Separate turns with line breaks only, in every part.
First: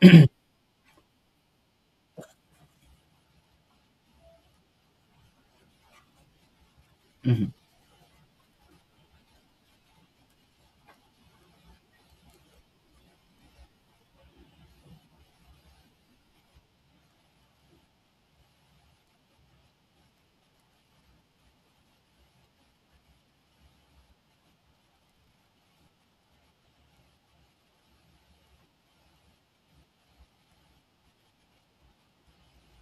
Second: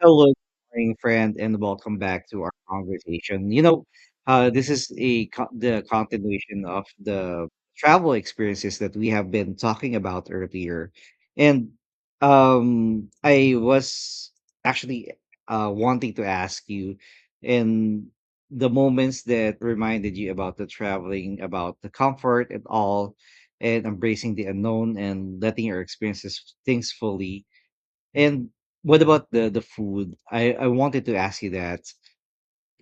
Hello, good morning friend, and welcome back to our conversation. This is the continuation of the
Mhm.
travel experiences that we have been talking about earlier, and I was actually, wanting to ask you, in the moments that reminded you about the traveling, about the comfort and all, and embracing the unknown and letting your experiences things fully, and what about the food? I wanted to ask you that.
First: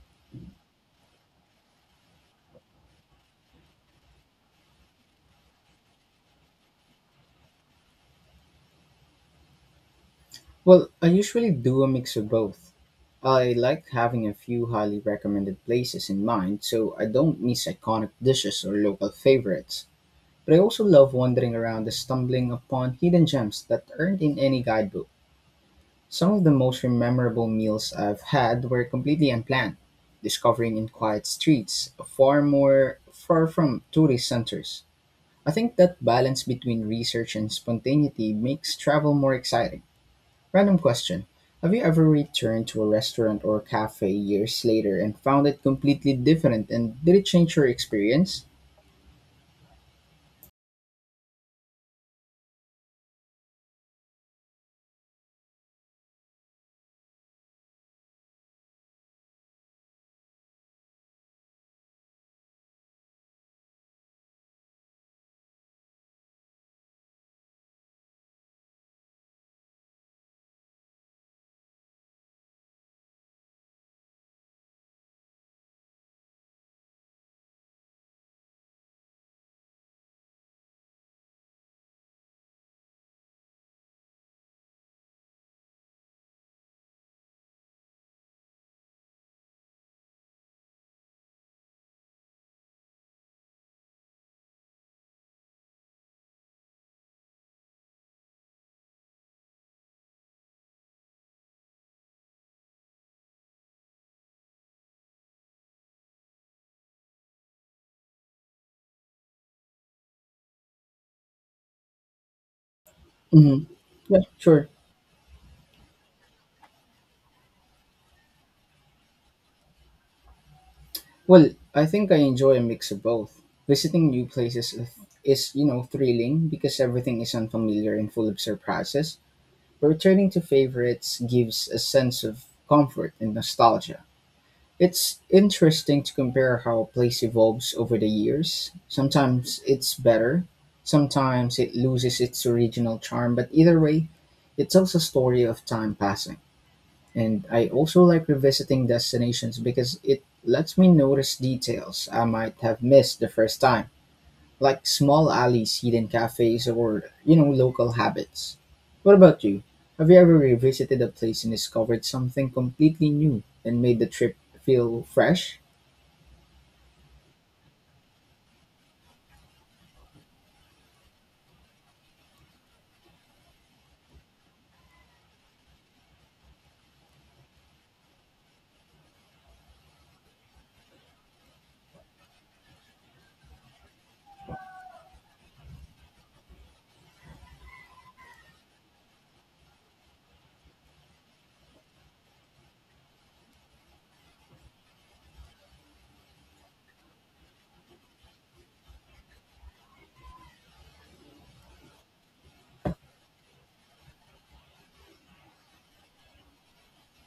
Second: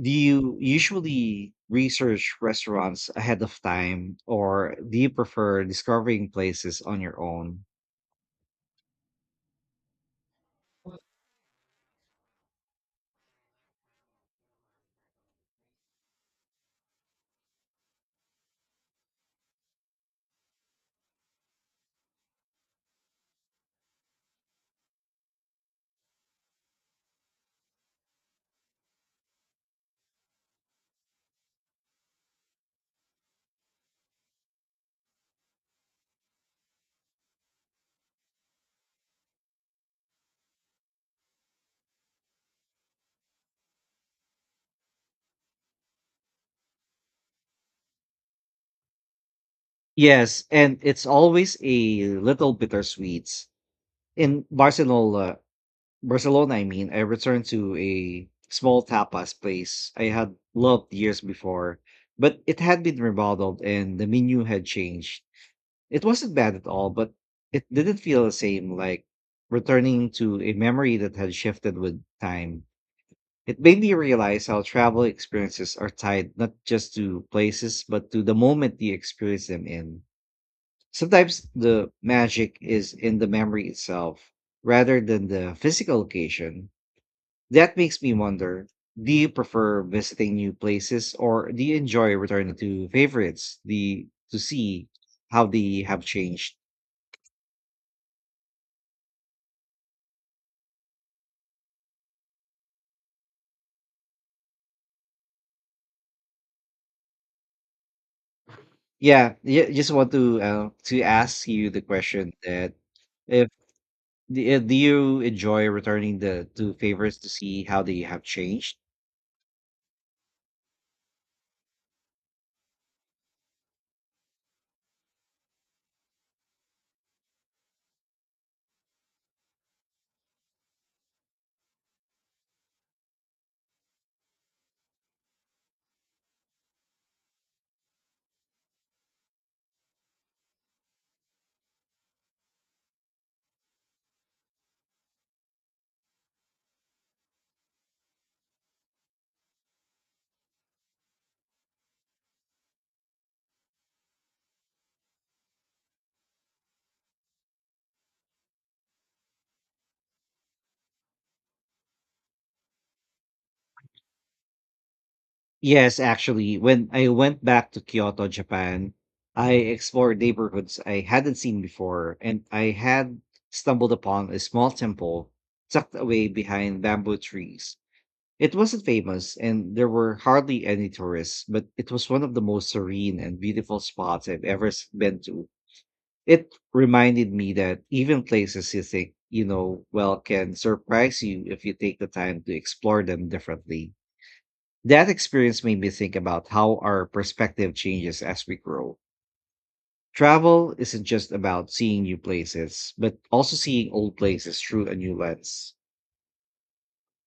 Do you usually research restaurants ahead of time, or do you prefer discovering places on your own?
Well, I usually do a mix of both. I like having a few highly recommended places in mind so I don't miss iconic dishes or local favorites. But I also love wandering around and stumbling upon hidden gems that aren't in any guidebook. Some of the most memorable meals I've had were completely unplanned, discovering in quiet streets, far from tourist centers. I think that balance between research and spontaneity makes travel more exciting. Random question. Have you ever returned to a restaurant or cafe years later and found it completely different and did it change your experience?
Yes, and it's always a little bittersweet. In Barcelona, Barcelona, I mean, I returned to a small tapas place I had loved years before, but it had been remodeled and the menu had changed. It wasn't bad at all, but it didn't feel the same, like returning to a memory that had shifted with time. It made me realize how travel experiences are tied not just to places, but to the moment you experience them in. Sometimes the magic is in the memory itself rather than the physical location. That makes me wonder, do you prefer visiting new places, or do you enjoy returning to favorites to see how they have changed? Yeah, yeah, just want to, to ask you the question that, if,
Yeah, sure.
do you enjoy returning the to favorites to see how they have changed?
Well, I think I enjoy a mix of both. Visiting new places is thrilling because everything is unfamiliar and full of surprises, but returning to favorites gives a sense of comfort and nostalgia. It's interesting to compare how a place evolves over the years. Sometimes it's better, sometimes it loses its original charm, but either way, it tells a story of time passing. And I also like revisiting destinations because it lets me notice details I might have missed the first time, like small alleys, hidden cafes, or, you know, local habits. What about you? Have you ever revisited a place and discovered something completely new and made the trip feel fresh?
Yes, actually, when I went back to Kyoto, Japan, I explored neighborhoods I hadn't seen before, and I had stumbled upon a small temple tucked away behind bamboo trees. It wasn't famous, and there were hardly any tourists, but it was one of the most serene and beautiful spots I've been to. It reminded me that even places you think you know well can surprise you if you take the time to explore them differently. That experience made me think about how our perspective changes as we grow. Travel isn't just about seeing new places, but also seeing old places through a new lens.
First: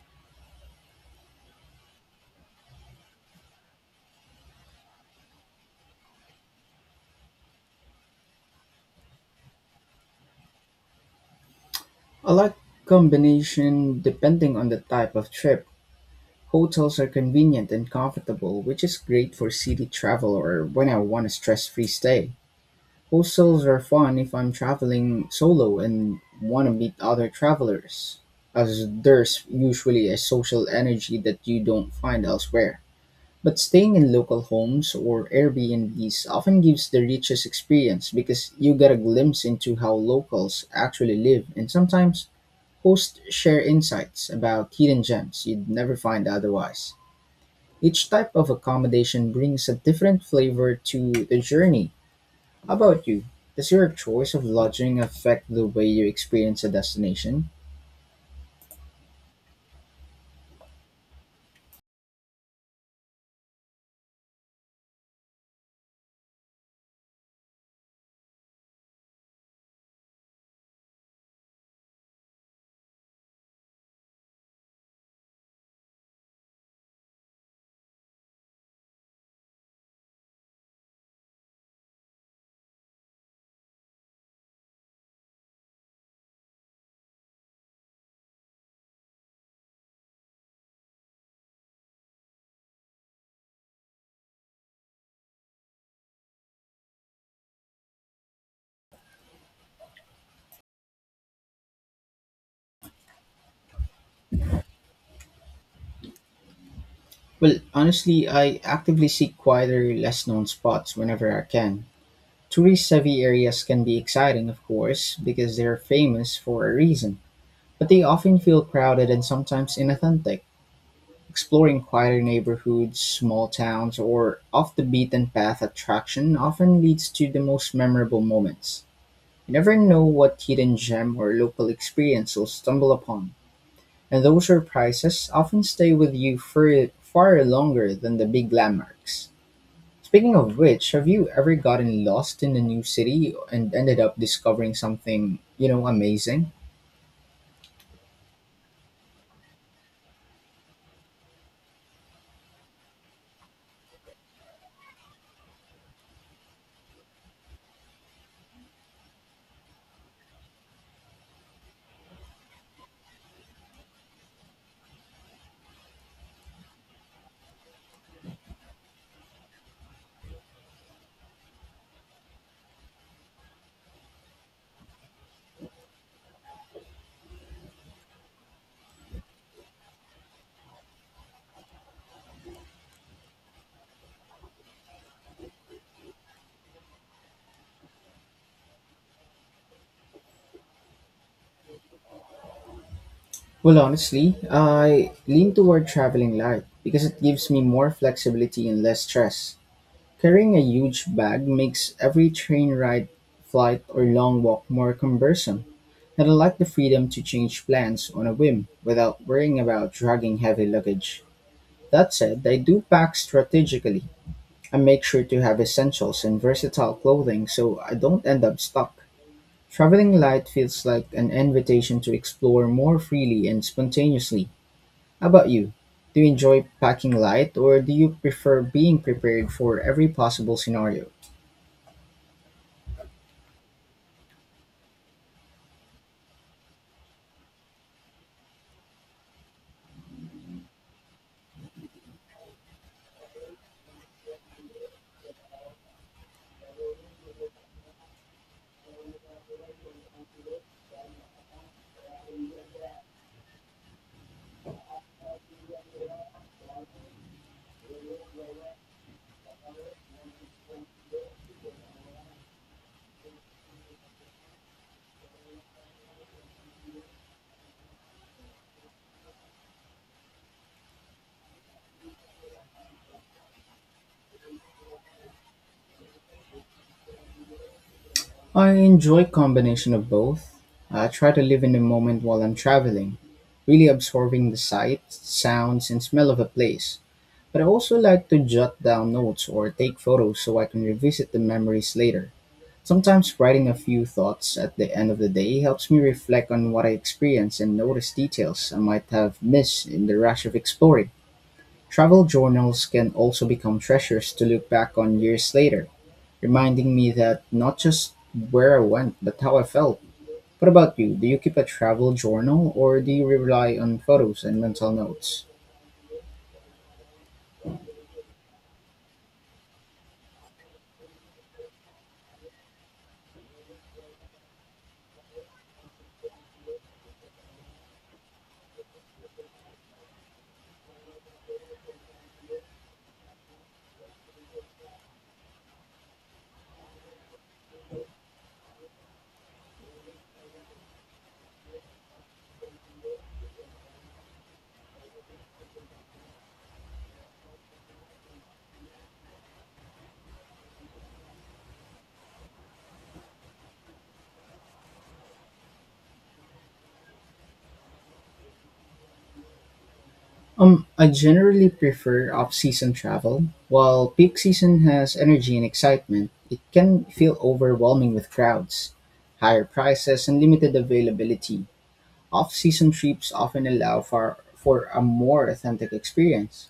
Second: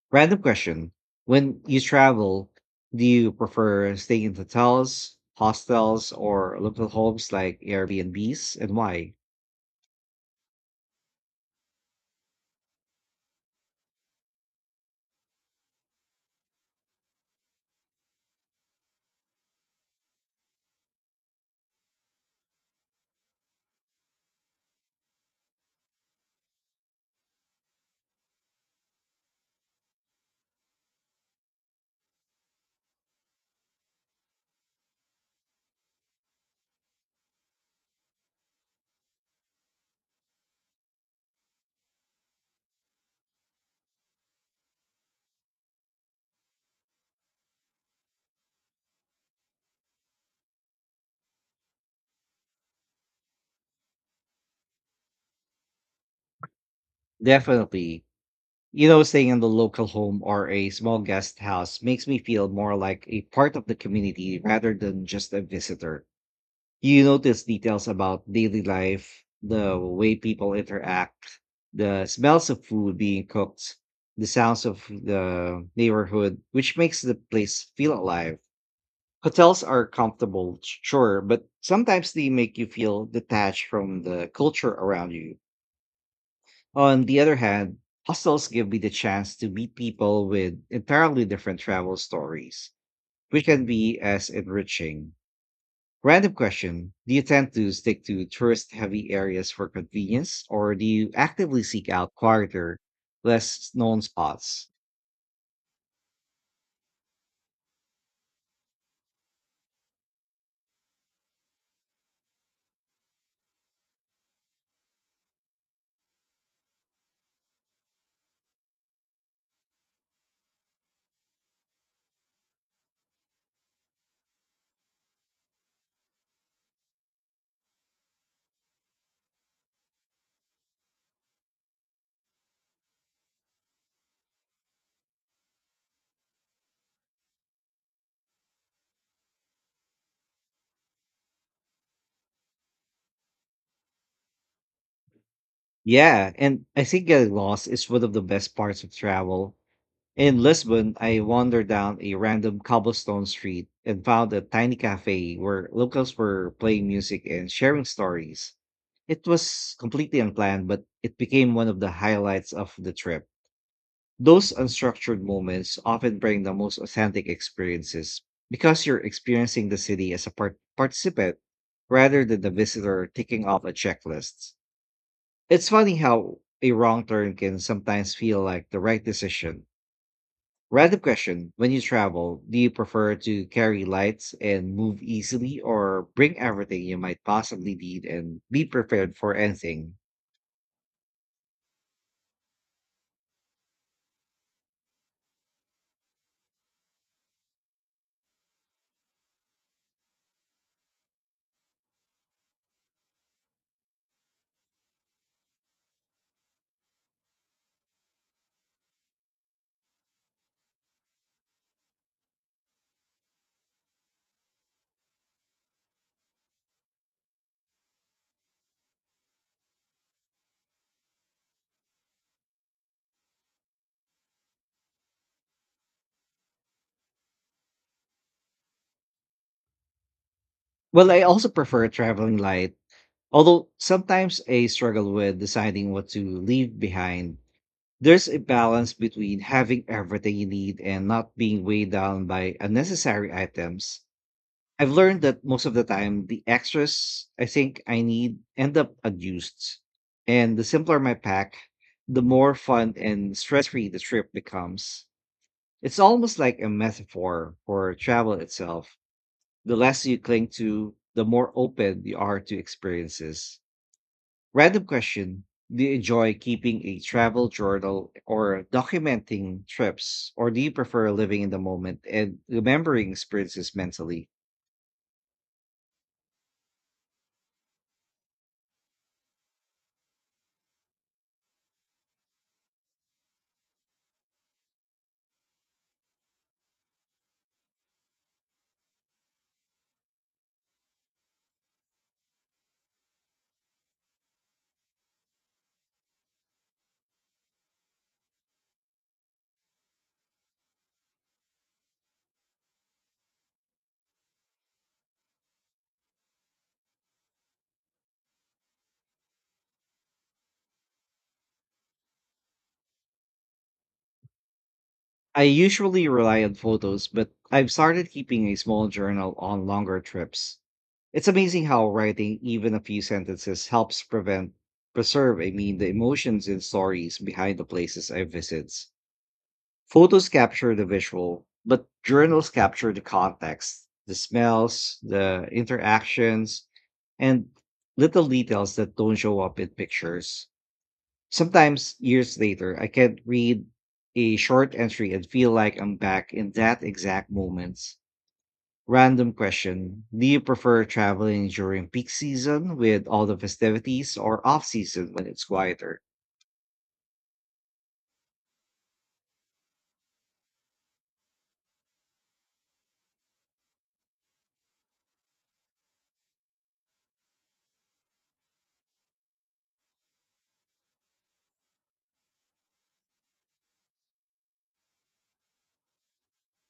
Random question. When you travel, do you prefer staying in hotels, hostels, or local homes like Airbnbs, and why?
I like combination depending on the type of trip. Hotels are convenient and comfortable, which is great for city travel or when I want a stress-free stay. Hostels are fun if I'm traveling solo and want to meet other travelers, as there's usually a social energy that you don't find elsewhere. But staying in local homes or Airbnbs often gives the richest experience because you get a glimpse into how locals actually live and sometimes hosts share insights about hidden gems you'd never find otherwise. Each type of accommodation brings a different flavor to the journey. How about you? Does your choice of lodging affect the way you experience a destination?
Definitely. You know, staying in the local home or a small guest house makes me feel more like a part of the community rather than just a visitor. You notice details about daily life, the way people interact, the smells of food being cooked, the sounds of the neighborhood, which makes the place feel alive. Hotels are comfortable, sure, but sometimes they make you feel detached from the culture around you. On the other hand, hostels give me the chance to meet people with entirely different travel stories, which can be as enriching. Random question. Do you tend to stick to tourist heavy areas for convenience, or do you actively seek out quieter, less known spots?
Well, honestly, I actively seek quieter, less known spots whenever I can. Tourist heavy areas can be exciting, of course, because they're famous for a reason, but they often feel crowded and sometimes inauthentic. Exploring quieter neighborhoods, small towns, or off-the-beaten-path attraction often leads to the most memorable moments. You never know what hidden gem or local experience you'll stumble upon, and those surprises often stay with you for far longer than the big landmarks. Speaking of which, have you ever gotten lost in a new city and ended up discovering something, you know,
Yeah,
amazing?
and I think getting lost is one of the best parts of travel. In Lisbon, I wandered down a random cobblestone street and found a tiny cafe where locals were playing music and sharing stories. It was completely unplanned, but it became one of the highlights of the trip. Those unstructured moments often bring the most authentic experiences because you're experiencing the city as a participant rather than the visitor ticking off a checklist. It's funny how a wrong turn can sometimes feel like the right decision. Random question. When you travel, do you prefer to carry lights and move easily, or bring everything you might possibly need and be prepared for anything?
Well, honestly, I lean toward traveling light because it gives me more flexibility and less stress. Carrying a huge bag makes every train ride, flight, or long walk more cumbersome, and I like the freedom to change plans on a whim without worrying about dragging heavy luggage. That said, I do pack strategically. I make sure to have essentials and versatile clothing so I don't end up stuck. Traveling light feels like an invitation to explore more freely and spontaneously. How about you? Do you enjoy packing light or do you prefer being prepared for every possible scenario?
Well, I also prefer traveling light, although sometimes I struggle with deciding what to leave behind. There's a balance between having everything you need and not being weighed down by unnecessary items. I've learned that most of the time, the extras I think I need end up unused. And the simpler my pack, the more fun and stress free the trip becomes. It's almost like a metaphor for travel itself. The less you cling to, the more open you are to experiences. Random question. Do you enjoy keeping a travel journal or documenting trips, or do you prefer living in the moment and remembering experiences mentally?
I enjoy combination of both. I try to live in the moment while I'm traveling, really absorbing the sights, sounds, and smell of a place. But I also like to jot down notes or take photos so I can revisit the memories later. Sometimes writing a few thoughts at the end of the day helps me reflect on what I experienced and notice details I might have missed in the rush of exploring. Travel journals can also become treasures to look back on years later, reminding me that not just where I went, but how I felt. What about you? Do you keep a travel journal or do you rely on photos and mental
I
notes?
usually rely on photos, but I've started keeping a small journal on longer trips. It's amazing how writing even a few sentences helps prevent preserve, I mean, the emotions and stories behind the places I visit. Photos capture the visual, but journals capture the context, the smells, the interactions, and little details that don't show up in pictures. Sometimes, years later, I can read a short entry and feel like I'm back in that exact moment. Random question. Do you prefer traveling during peak season with all the festivities, or off season when it's quieter?
I generally prefer off-season travel. While peak season has energy and excitement, it can feel overwhelming with crowds, higher prices, and limited availability. Off-season trips often allow for a more authentic experience.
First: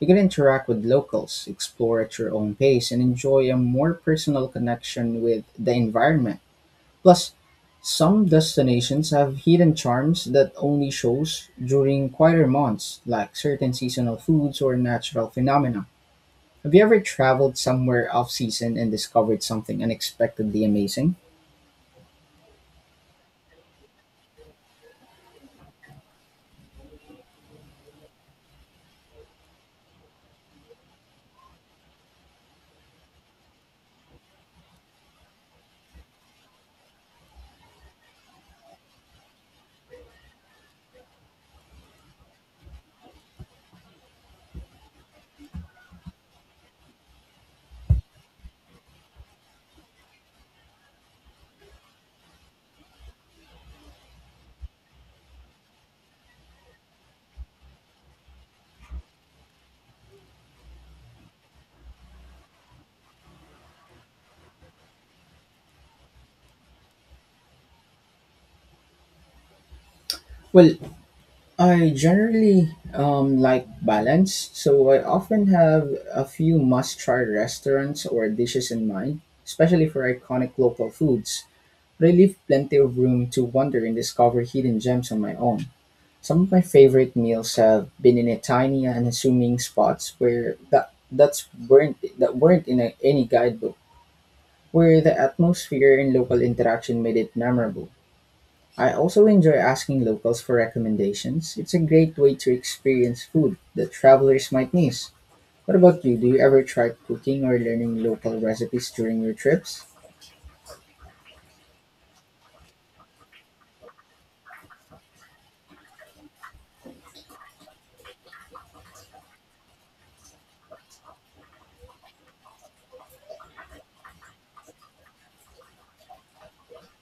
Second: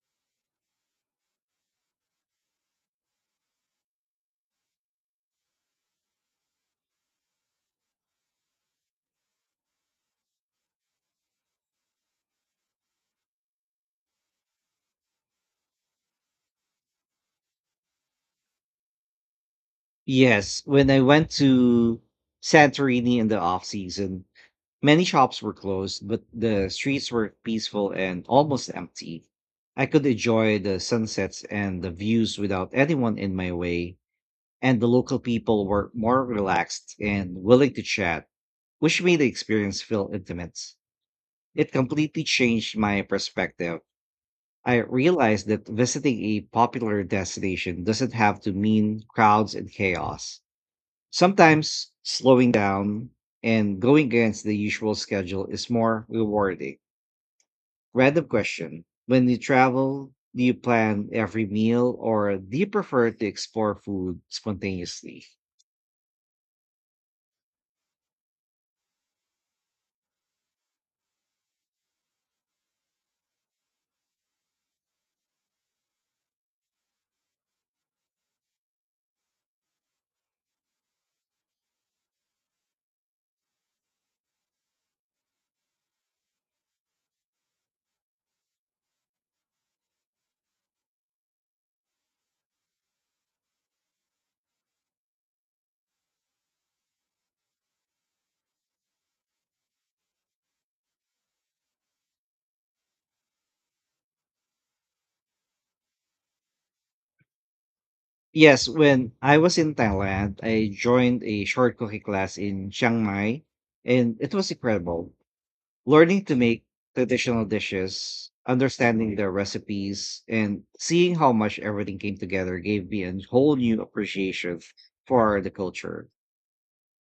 You can interact with locals, explore at your own pace, and enjoy a more personal connection with the environment. Plus, some destinations have hidden charms that only shows during quieter months, like certain seasonal foods or natural phenomena. Have you ever traveled somewhere off season and discovered something
Yes,
unexpectedly
when I
amazing?
went to Santorini in the off season, many shops were closed, but the streets were peaceful and almost empty. I could enjoy the sunsets and the views without anyone in my way, and the local people were more relaxed and willing to chat, which made the experience feel intimate. It completely changed my perspective. I realized that visiting a popular destination doesn't have to mean crowds and chaos. Sometimes slowing down and going against the usual schedule is more rewarding. Random question. When you travel, do you plan every meal, or do you prefer to explore food spontaneously?
Well, I generally like balance, so I often have a few must try restaurants or dishes in mind, especially for iconic local foods. But I leave plenty of room to wander and discover hidden gems on my own. Some of my favorite meals have been in a tiny and unassuming spots where that that's weren't that weren't in a, any guidebook, where the atmosphere and local interaction made it memorable. I also enjoy asking locals for recommendations. It's a great way to experience food that travelers might miss. What about you? Do you ever try cooking or learning local
Yes,
recipes
when
during your
I was in
trips?
Thailand, I joined a short cooking class in Chiang Mai, and it was incredible. Learning to make traditional dishes, understanding their recipes, and seeing how much everything came together gave me a whole new appreciation for the culture.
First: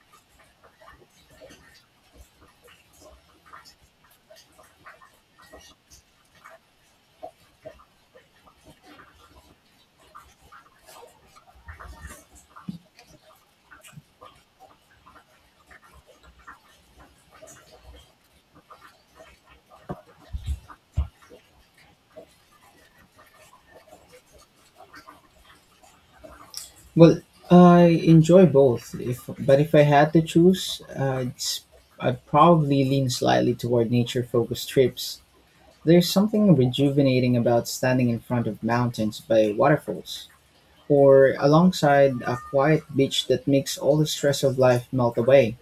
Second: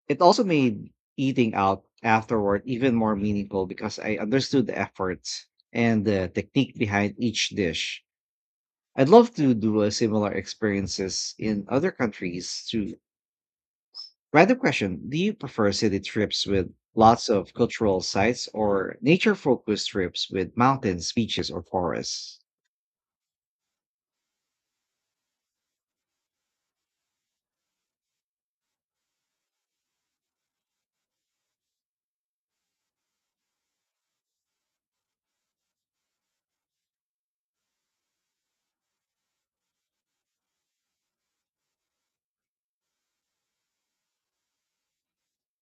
It also made eating out afterward even more meaningful because I understood the efforts and the technique behind each dish. I'd love to do a similar experiences in other countries to Random question. Do you prefer city trips with lots of cultural sites, or nature focused trips with mountains, beaches, or forests?
Well, I enjoy both. If but if I had to choose, it's, I'd probably lean slightly toward nature-focused trips. There's something rejuvenating about standing in front of mountains by waterfalls, or alongside a quiet beach that makes all the stress of life melt away.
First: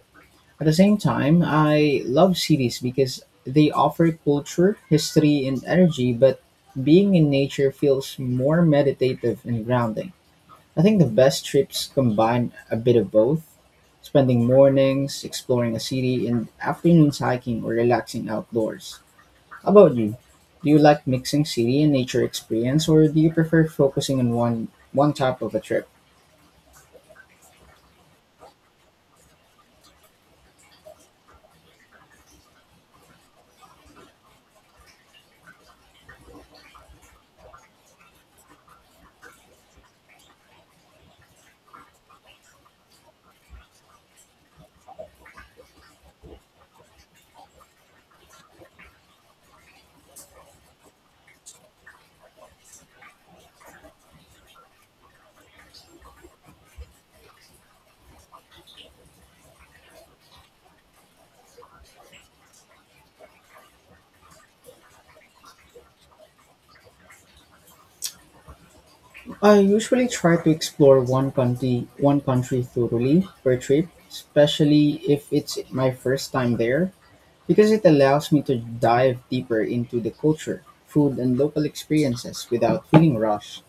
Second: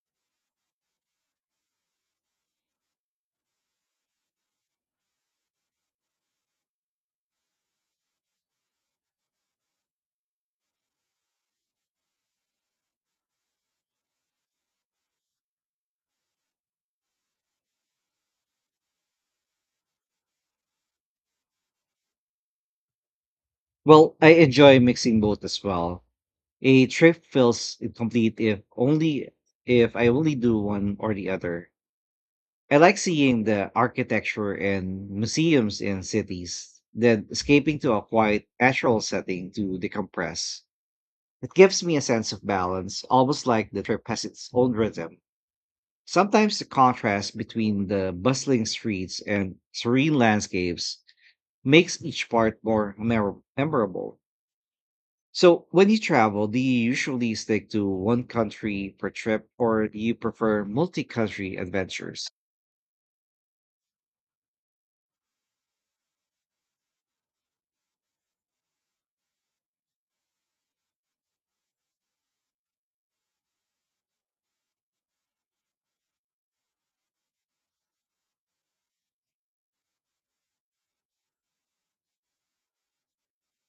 At the same time, I love cities because they offer culture, history, and energy, but being in nature feels more meditative and grounding. I think the best trips combine a bit of both, spending mornings exploring a city and afternoons hiking or relaxing outdoors. How about you? Do you like mixing city and nature experience, or do you prefer
Well,
focusing on
I
one,
enjoy
one
mixing
type
both
of a
as
trip?
well. A trip feels incomplete if I only do one or the other. I like seeing the architecture and museums in cities, then escaping to a quiet natural setting to decompress. It gives me a sense of balance, almost like the trip has its own rhythm. Sometimes the contrast between the bustling streets and serene landscapes makes each part more memorable. So, when you travel, do you usually stick to one country per trip, or do you prefer multi country adventures?
I usually try to explore one country thoroughly per trip, especially if it's my first time there, because it allows me to dive deeper into the culture, food and local experiences without feeling rushed.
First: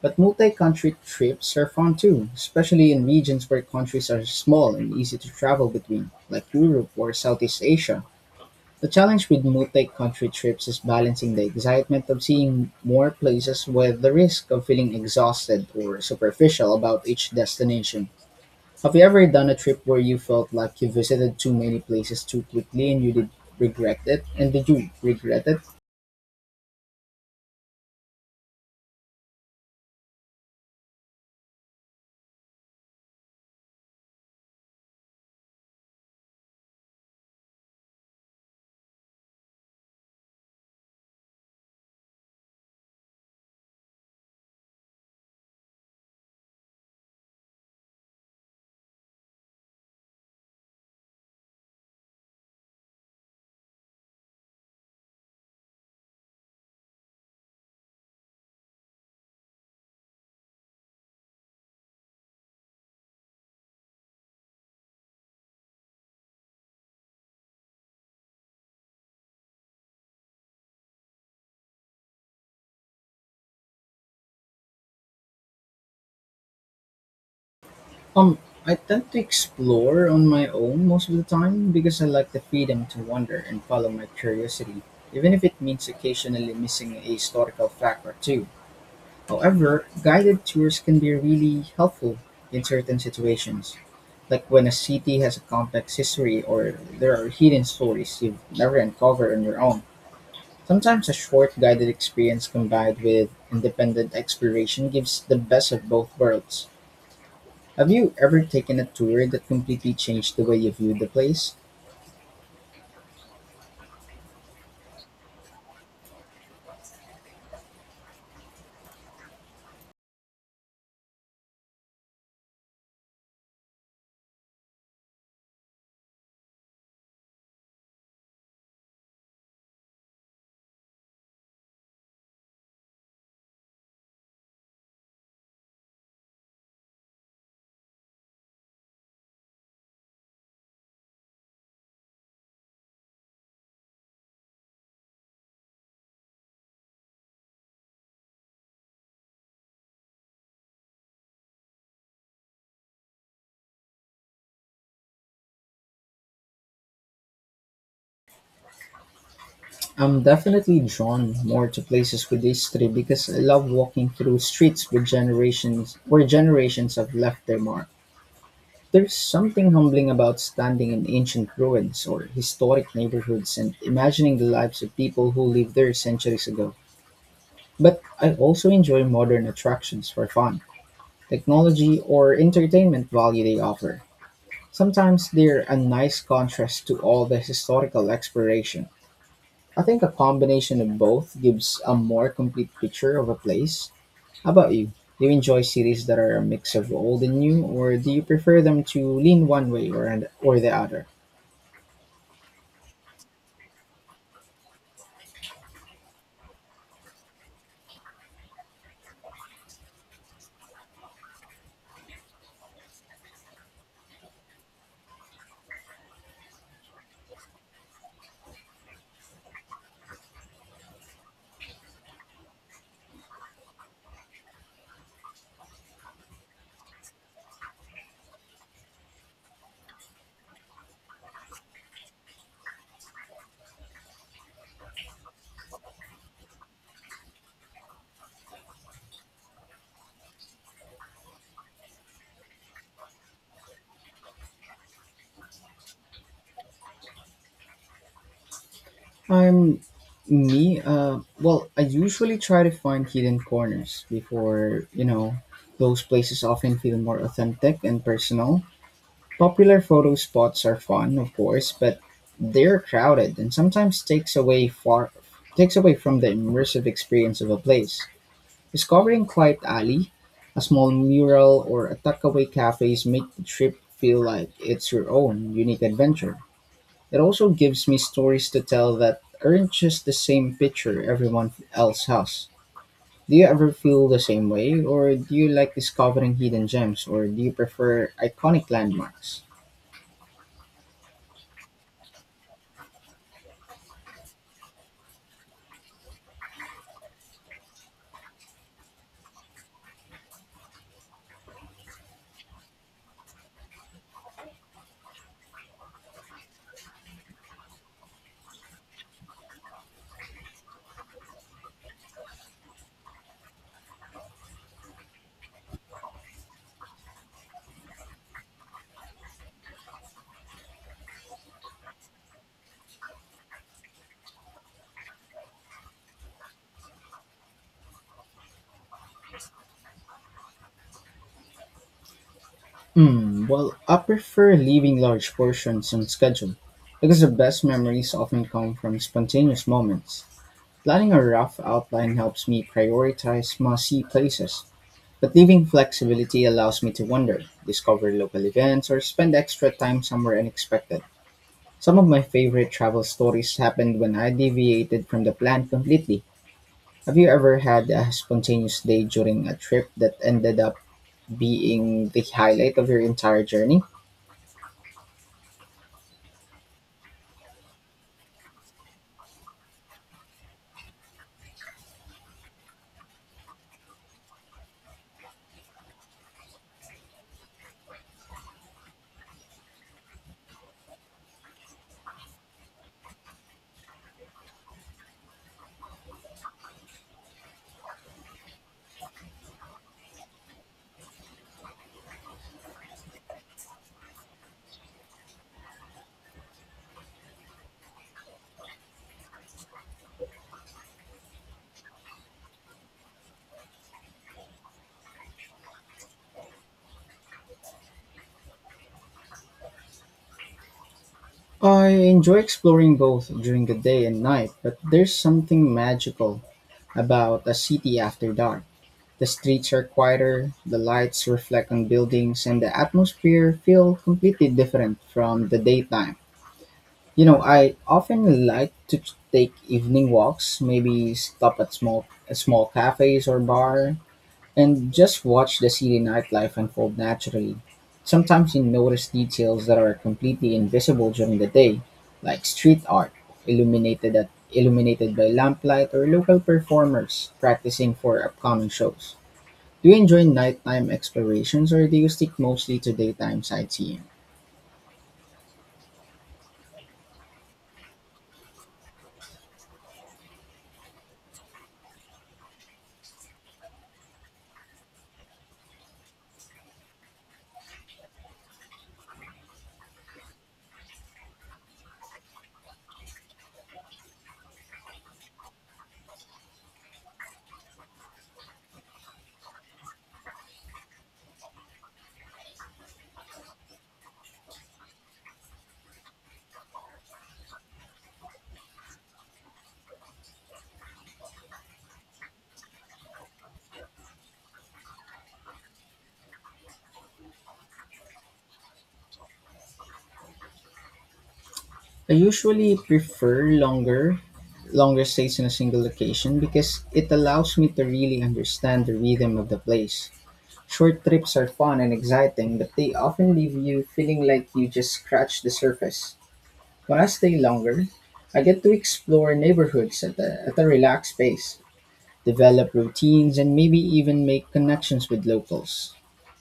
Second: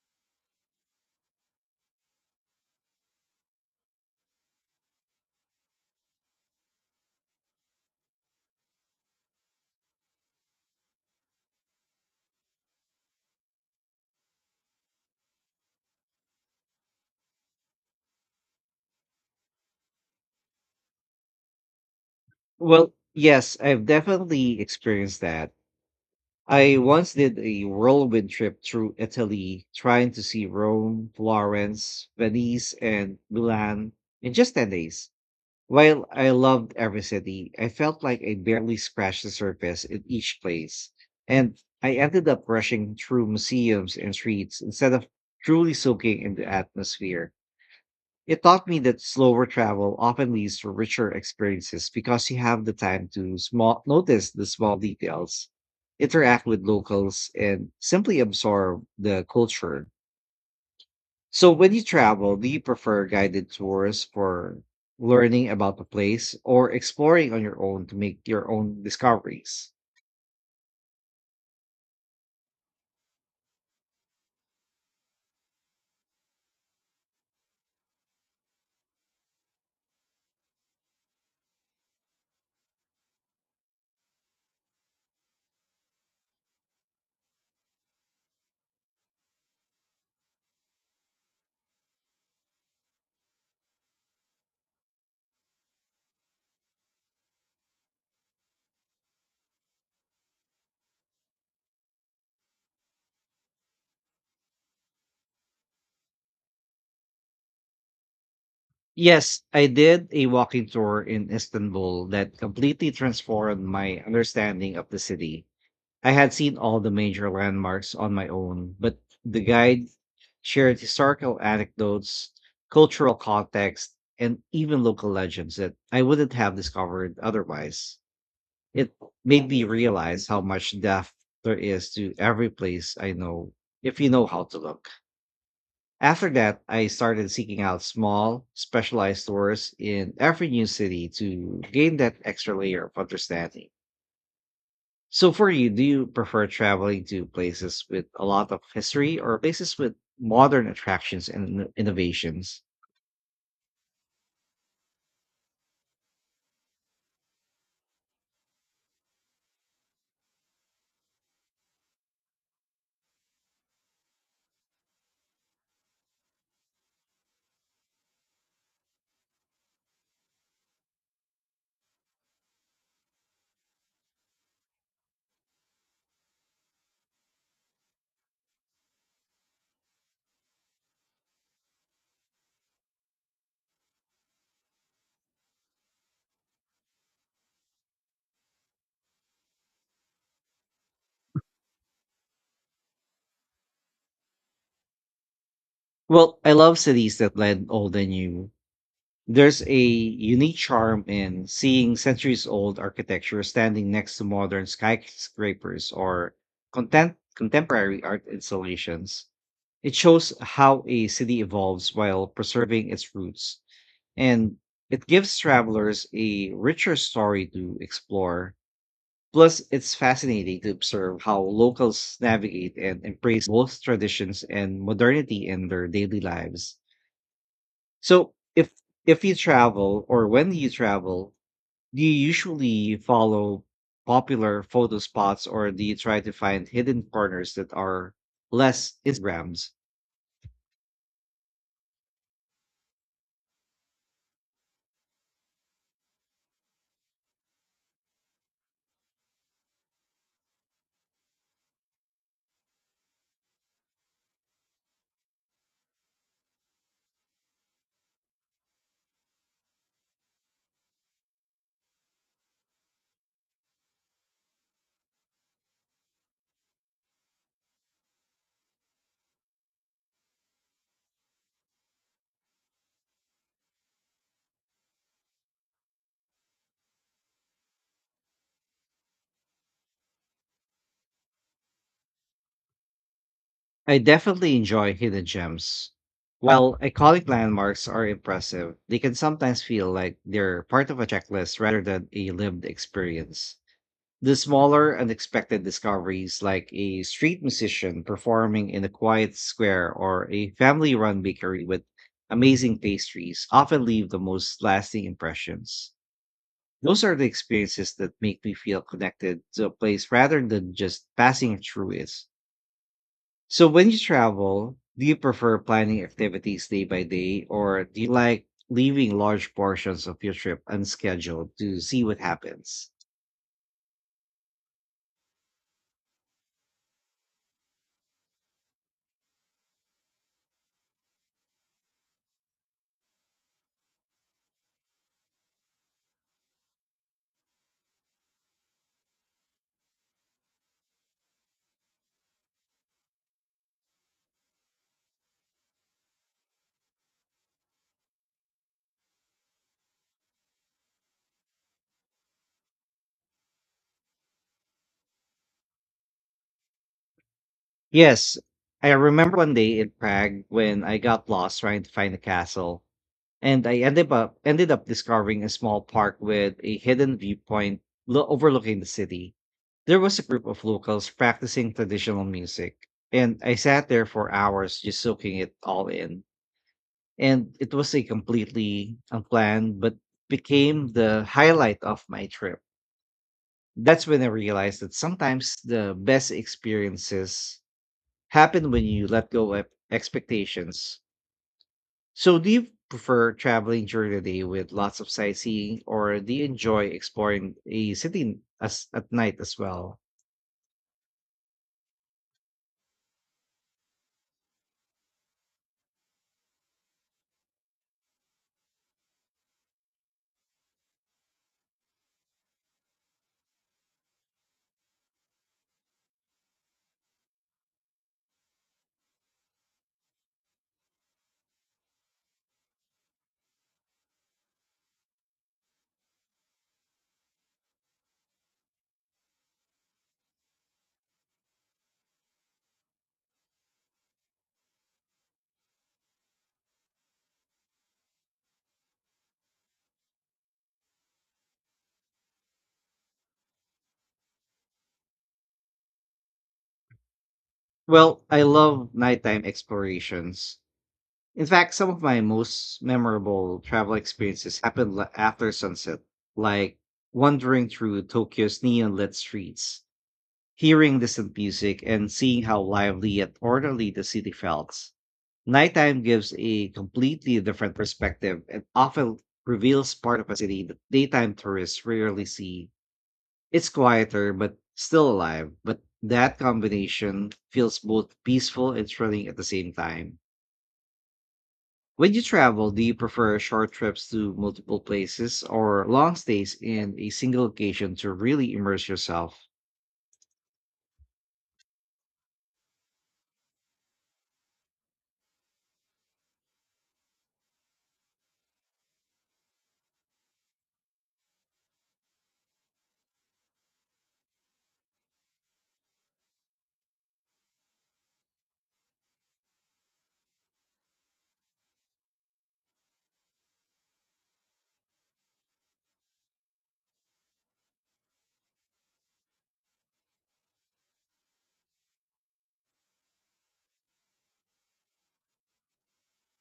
But multi-country trips are fun too, especially in regions where countries are small and easy to travel between, like Europe or Southeast Asia. The challenge with multi-country trips is balancing the excitement of seeing more places with the risk of feeling exhausted or superficial about each destination. Have you ever done a trip where you felt like you visited too many places too quickly
Well,
and you did
yes, I've
regret it? And
definitely
did you
experienced
regret
that.
it?
I once did a whirlwind trip through Italy, trying to see Rome, Florence, Venice, and Milan in just 10 days. While I loved every city, I felt like I barely scratched the surface in each place, and I ended up rushing through museums and streets instead of truly soaking in the atmosphere. It taught me that slower travel often leads to richer experiences because you have the time to small notice the small details, interact with locals, and simply absorb the culture. So, when you travel, do you prefer guided tours for learning about the place, or exploring on your own to make your own discoveries?
Um, I tend to explore on my own most of the time because I like the freedom to wander and follow my curiosity, even if it means occasionally missing a historical fact or two. However, guided tours can be really helpful in certain situations, like when a city has a complex history or there are hidden stories you've never uncovered on your own. Sometimes a short guided experience combined with independent exploration gives the best of both worlds. Have you ever taken a tour
Yes,
that
I
completely
did a
changed the way
walking
you viewed
tour
the
in
place?
Istanbul that completely transformed my understanding of the city. I had seen all the major landmarks on my own, but the guide shared historical anecdotes, cultural context, and even local legends that I wouldn't have discovered otherwise. It made me realize how much depth there is to every place, I know, if you know how to look. After that, I started seeking out small, specialized stores in every new city to gain that extra layer of understanding. So, for you, do you prefer traveling to places with a lot of history, or places with modern attractions and innovations?
I'm definitely drawn more to places with history because I love walking through streets with generations where generations have left their mark. There's something humbling about standing in ancient ruins or historic neighborhoods and imagining the lives of people who lived there centuries ago. But I also enjoy modern attractions for fun, technology, or entertainment value they offer. Sometimes they're a nice contrast to all the historical exploration. I think a combination of both gives a more complete picture of a place. How about you? Do you enjoy series that are
Well,
a
I
mix
love
of
cities
old
that
and new,
blend old
or
and
do you
new.
prefer them to lean
There's
one
a
way or, and,
unique
or the
charm
other?
in seeing centuries old architecture standing next to modern skyscrapers or contemporary art installations. It shows how a city evolves while preserving its roots, and it gives travelers a richer story to explore. Plus, it's fascinating to observe how locals navigate and embrace both traditions and modernity in their daily lives. So, if you travel, or when you travel, do you usually follow popular photo spots, or do you try to find hidden corners that are less Instagrams?
I'm me. Well, I usually try to find hidden corners before you know. Those places often feel more authentic and personal. Popular photo spots are fun, of course, but they're crowded and sometimes takes away from the immersive experience of a place. Discovering quiet alley, a small mural, or a tuckaway cafes make the trip feel like it's your own unique adventure. It also gives me stories to tell that aren't just the same picture everyone else has. Do you ever
I
feel the same
definitely
way,
enjoy
or
hidden
do you like
gems.
discovering hidden
While
gems, or
iconic
do you
landmarks are
prefer iconic
impressive, they can
landmarks?
sometimes feel like they're part of a checklist rather than a lived experience. The smaller, unexpected discoveries, like a street musician performing in a quiet square or a family run bakery with amazing pastries, often leave the most lasting impressions. Those are the experiences that make me feel connected to a place rather than just passing through it. So, when you travel, do you prefer planning activities day by day, or do you like leaving large portions of your trip unscheduled to see what happens?
Well, I prefer leaving large portions on schedule because the best memories often come from spontaneous moments. Planning a rough outline helps me prioritize must see places, but leaving flexibility allows me to wander, discover local events, or spend extra time somewhere unexpected. Some of my favorite travel stories happened when I deviated from the plan completely. Have you ever had a
Yes,
spontaneous
I
day
remember
during
one
a
day in
trip that
Prague
ended up
when I got lost trying to
being
find a
the highlight
castle,
of your entire
and I
journey?
ended up discovering a small park with a hidden viewpoint overlooking the city. There was a group of locals practicing traditional music, and I sat there for hours just soaking it all in. And it was a completely unplanned, but became the highlight of my trip. That's when I realized that sometimes the best experiences happen when you let go of expectations. So, do you prefer traveling during the day with lots of sightseeing, or do you enjoy exploring a city at night as well?
I enjoy exploring both during the day and night, but there's something magical about a city after dark. The streets are quieter, the lights reflect on buildings, and the atmosphere feel completely different from the daytime. You know, I often like to take evening walks, maybe stop at small cafes or bar, and just watch the city nightlife unfold naturally. Sometimes you notice details that are completely invisible during the day, like street art illuminated by lamplight or local performers practicing for
Well, I
upcoming
love
shows.
nighttime
Do you enjoy
explorations.
nighttime
In
explorations
fact,
or
some
do
of
you
my
stick mostly
most
to daytime
memorable travel
sightseeing?
experiences happened after sunset, like wandering through Tokyo's neon lit streets, hearing distant music, and seeing how lively yet orderly the city felt. Nighttime gives a completely different perspective and often reveals part of a city that daytime tourists rarely see. It's quieter but still alive, but that combination feels both peaceful and thrilling at the same time. When you travel, do you prefer short trips to multiple places or long stays in a single location to really immerse yourself?
I usually prefer longer stays in a single location because it allows me to really understand the rhythm of the place. Short trips are fun and exciting, but they often leave you feeling like you just scratched the surface. When I stay longer, I get to explore neighborhoods at a relaxed pace, develop routines, and maybe even make connections with locals.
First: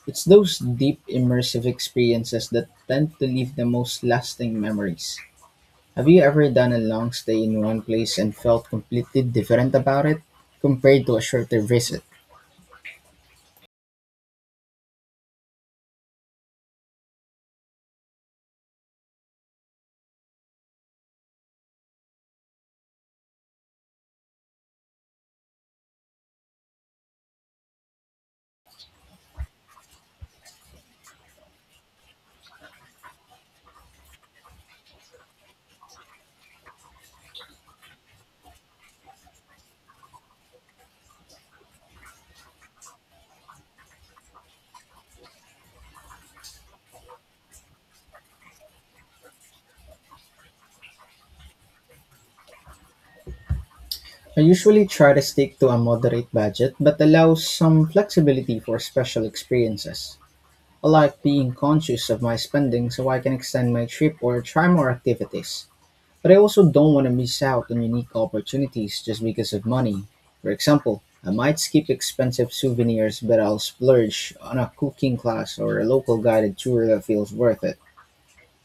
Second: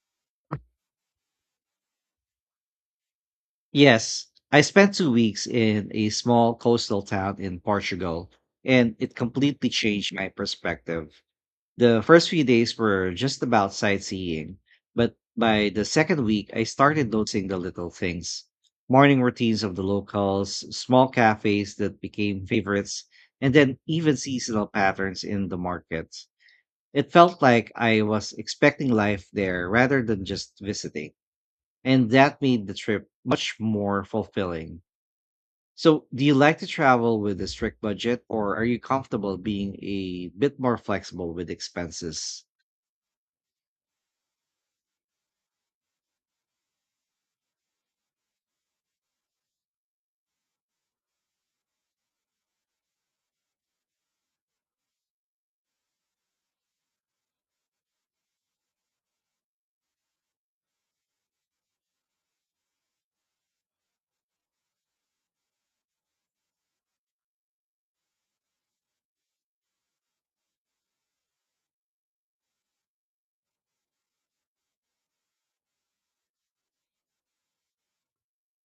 It's those deep, immersive experiences that tend to leave the most
Yes,
lasting
I spent two
memories.
weeks in
Have
a
you ever
small
done a
coastal
long
town
stay
in
in one place
Portugal,
and felt
and it
completely
completely
different about
changed
it
my
compared to
perspective.
a shorter
The
visit?
first few days were just about sightseeing, but by the second week, I started noticing the little things morning routines of the locals, small cafes that became favorites, and then even seasonal patterns in the markets. It felt like I was expecting life there rather than just visiting, and that made the trip much more fulfilling. So, do you like to travel with a strict budget, or are you comfortable being a bit more flexible with expenses?
I usually try to stick to a moderate budget but allow some flexibility for special experiences. I like being conscious of my spending so I can extend my trip or try more activities. But I also don't want to miss out on unique opportunities just because of money. For example, I might skip expensive souvenirs but I'll splurge on a cooking class or a local guided tour that feels worth it.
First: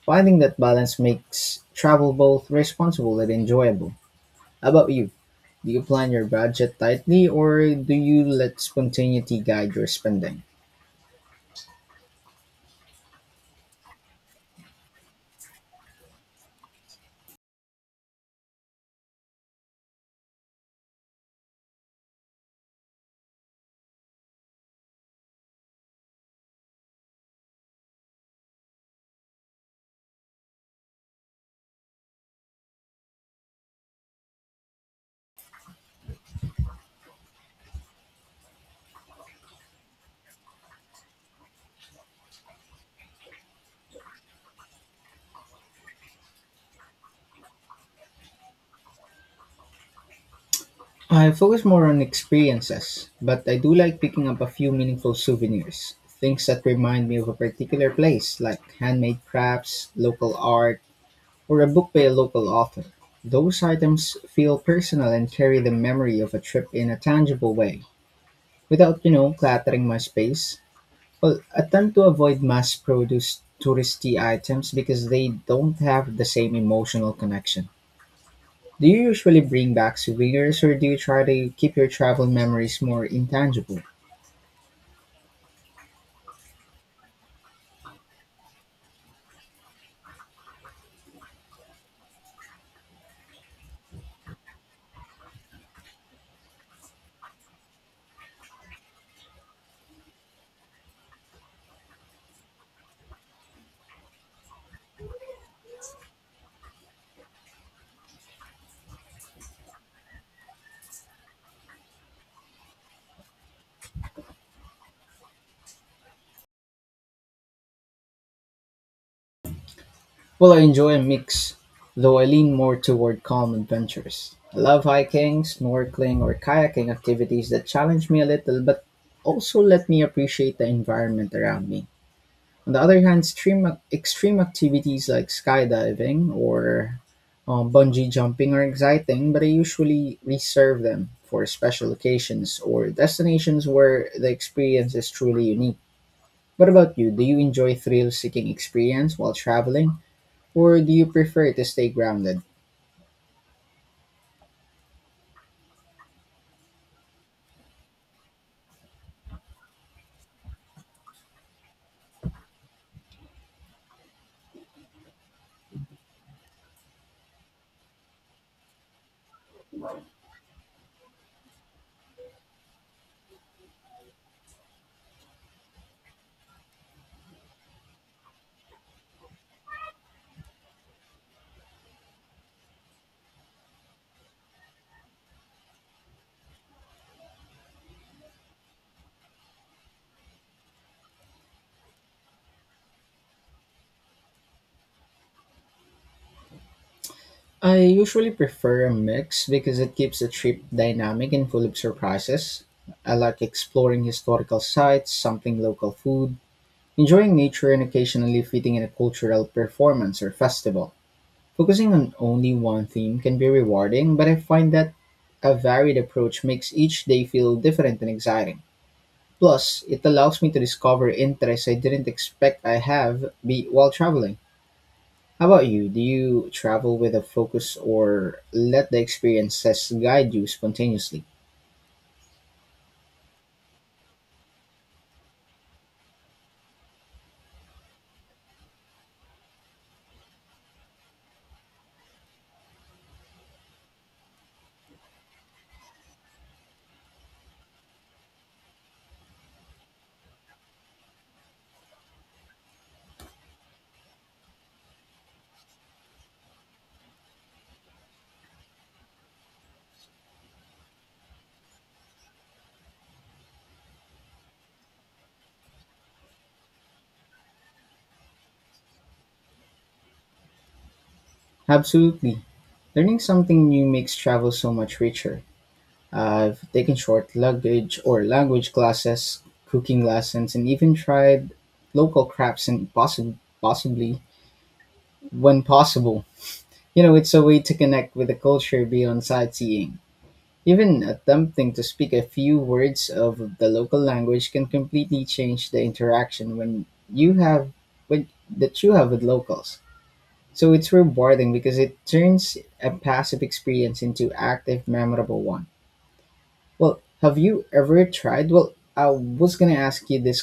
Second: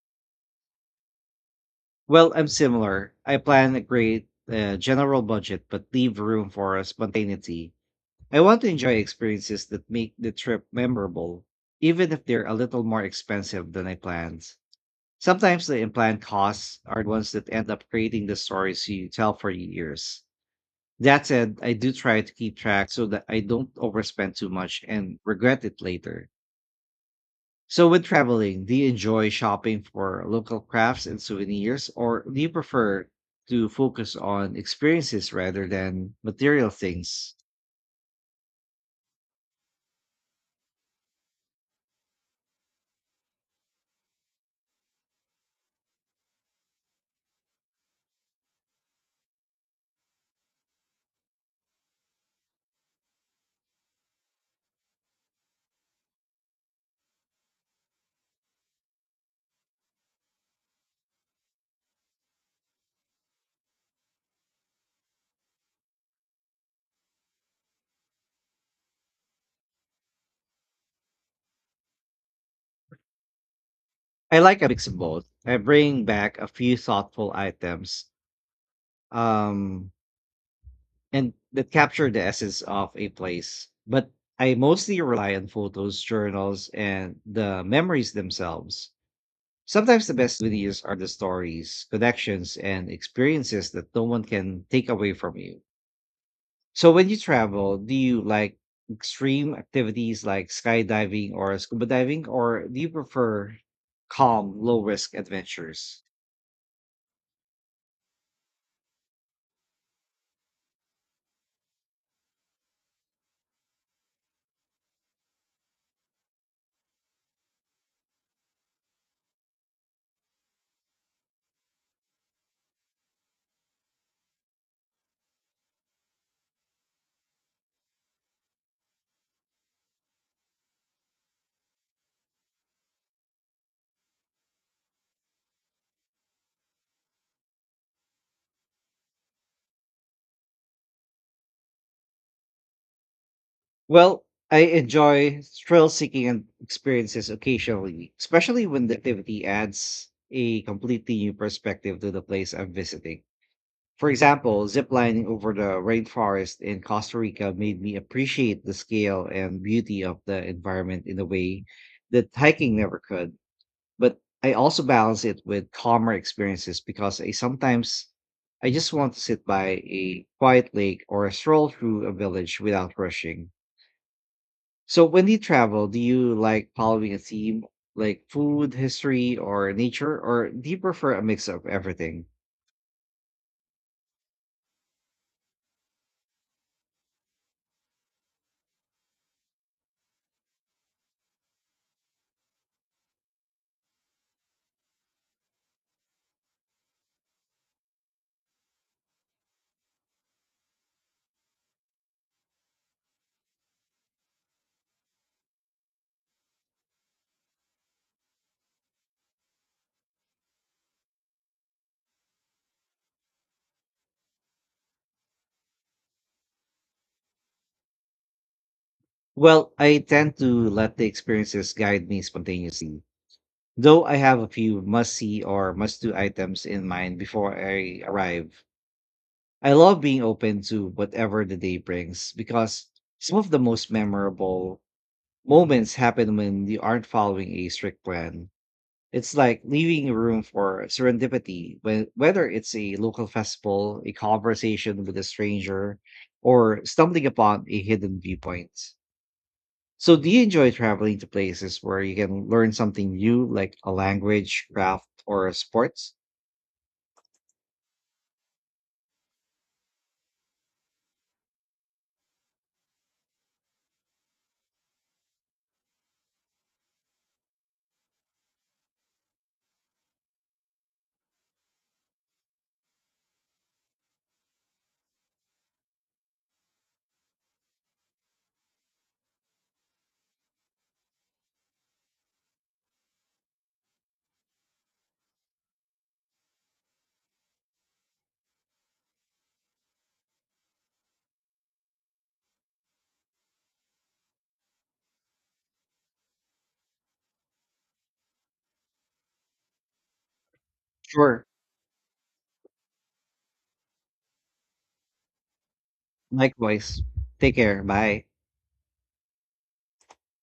Finding that balance makes travel
Well, I'm
both
similar.
responsible and
I plan a
enjoyable.
great
How about you?
general budget,
Do you
but
plan
leave
your
room
budget
for
tightly
spontaneity.
or do you
I want
let
to enjoy
spontaneity
experiences
guide your
that make the
spending?
trip memorable, even if they're a little more expensive than I planned. Sometimes the unplanned costs are the ones that end up creating the stories you tell for years. That said, I do try to keep track so that I don't overspend too much and regret it later. So, when traveling, do you enjoy shopping for local crafts and souvenirs, or do you prefer to focus on experiences rather than material things?
I focus more on experiences, but I do like picking up a few meaningful souvenirs. Things that remind me of a particular place, like handmade crafts, local art, or a book by a local author. Those items feel personal and carry the memory of a trip in a tangible way, without, you know, cluttering my space. Well, I tend to avoid mass-produced touristy
I like a
items
mix of
because they
both. I
don't
bring
have the
back a
same
few
emotional
thoughtful
connection.
items,
Do you usually bring
um,
back souvenirs or do you try
and
to
that
keep your
capture the
travel
essence
memories
of
more
a place.
intangible?
But I mostly rely on photos, journals, and the memories themselves. Sometimes the best souvenirs are the stories, connections, and experiences that no one can take away from you. So when you travel, do you like extreme activities like skydiving or scuba diving, or do you prefer calm, low risk adventures?
Well, I enjoy a mix, though I lean more toward calm adventures. I love hiking, snorkeling, or kayaking activities that challenge me a little but also let me appreciate the environment around me. On the other hand, extreme activities like skydiving or bungee jumping are exciting, but I usually reserve them for special occasions or destinations where
Well,
the
I
experience is
enjoy
truly unique.
thrill seeking and
What about you? Do
experiences
you enjoy
occasionally,
thrill-seeking
especially when the
experience while
activity
traveling,
adds a
or do you
completely new
prefer to stay
perspective to the
grounded?
place I'm visiting. For example, ziplining over the rainforest in Costa Rica made me appreciate the scale and beauty of the environment in a way that hiking never could. But I also balance it with calmer experiences because I just want to sit by a quiet lake or stroll through a village without rushing. So when you travel, do you like following a theme like food, history, or nature, or do you prefer a mix of everything?
I usually prefer a mix because it keeps the trip dynamic and full of surprises. I like exploring historical sites, something local food, enjoying nature and occasionally fitting in a cultural performance or festival. Focusing on only one theme can be rewarding, but I find that a varied approach makes each day feel different and exciting.
Well,
Plus,
I
it
tend
allows
to
me to
let the
discover interests
experiences
I
guide
didn't
me
expect I
spontaneously,
have be while
though I have
traveling.
a few must see
How about
or
you?
must
Do
do
you
items in
travel with
mind
a
before
focus
I
or
arrive.
let the
I
experiences
love being
guide you
open to
spontaneously?
whatever the day brings because some of the most memorable moments happen when you aren't following a strict plan. It's like leaving room for serendipity, whether it's a local festival, a conversation with a stranger, or stumbling upon a hidden viewpoint. So, do you enjoy traveling to places where you can learn something new, like a language, craft, or sports?
Absolutely. Learning something new makes travel so much richer. I've taken short luggage or language classes, cooking lessons, and even tried local crafts and possibly, when possible. You know, it's a way to connect with the culture beyond sightseeing. Even attempting to speak a few words of the local language can completely change the interaction when you have when, that you have with locals. So it's
Sure.
rewarding because it turns a passive experience into active, memorable one. Well,
Likewise.
have
Take
you
care.
ever
Bye.
tried? Well, I was gonna ask you this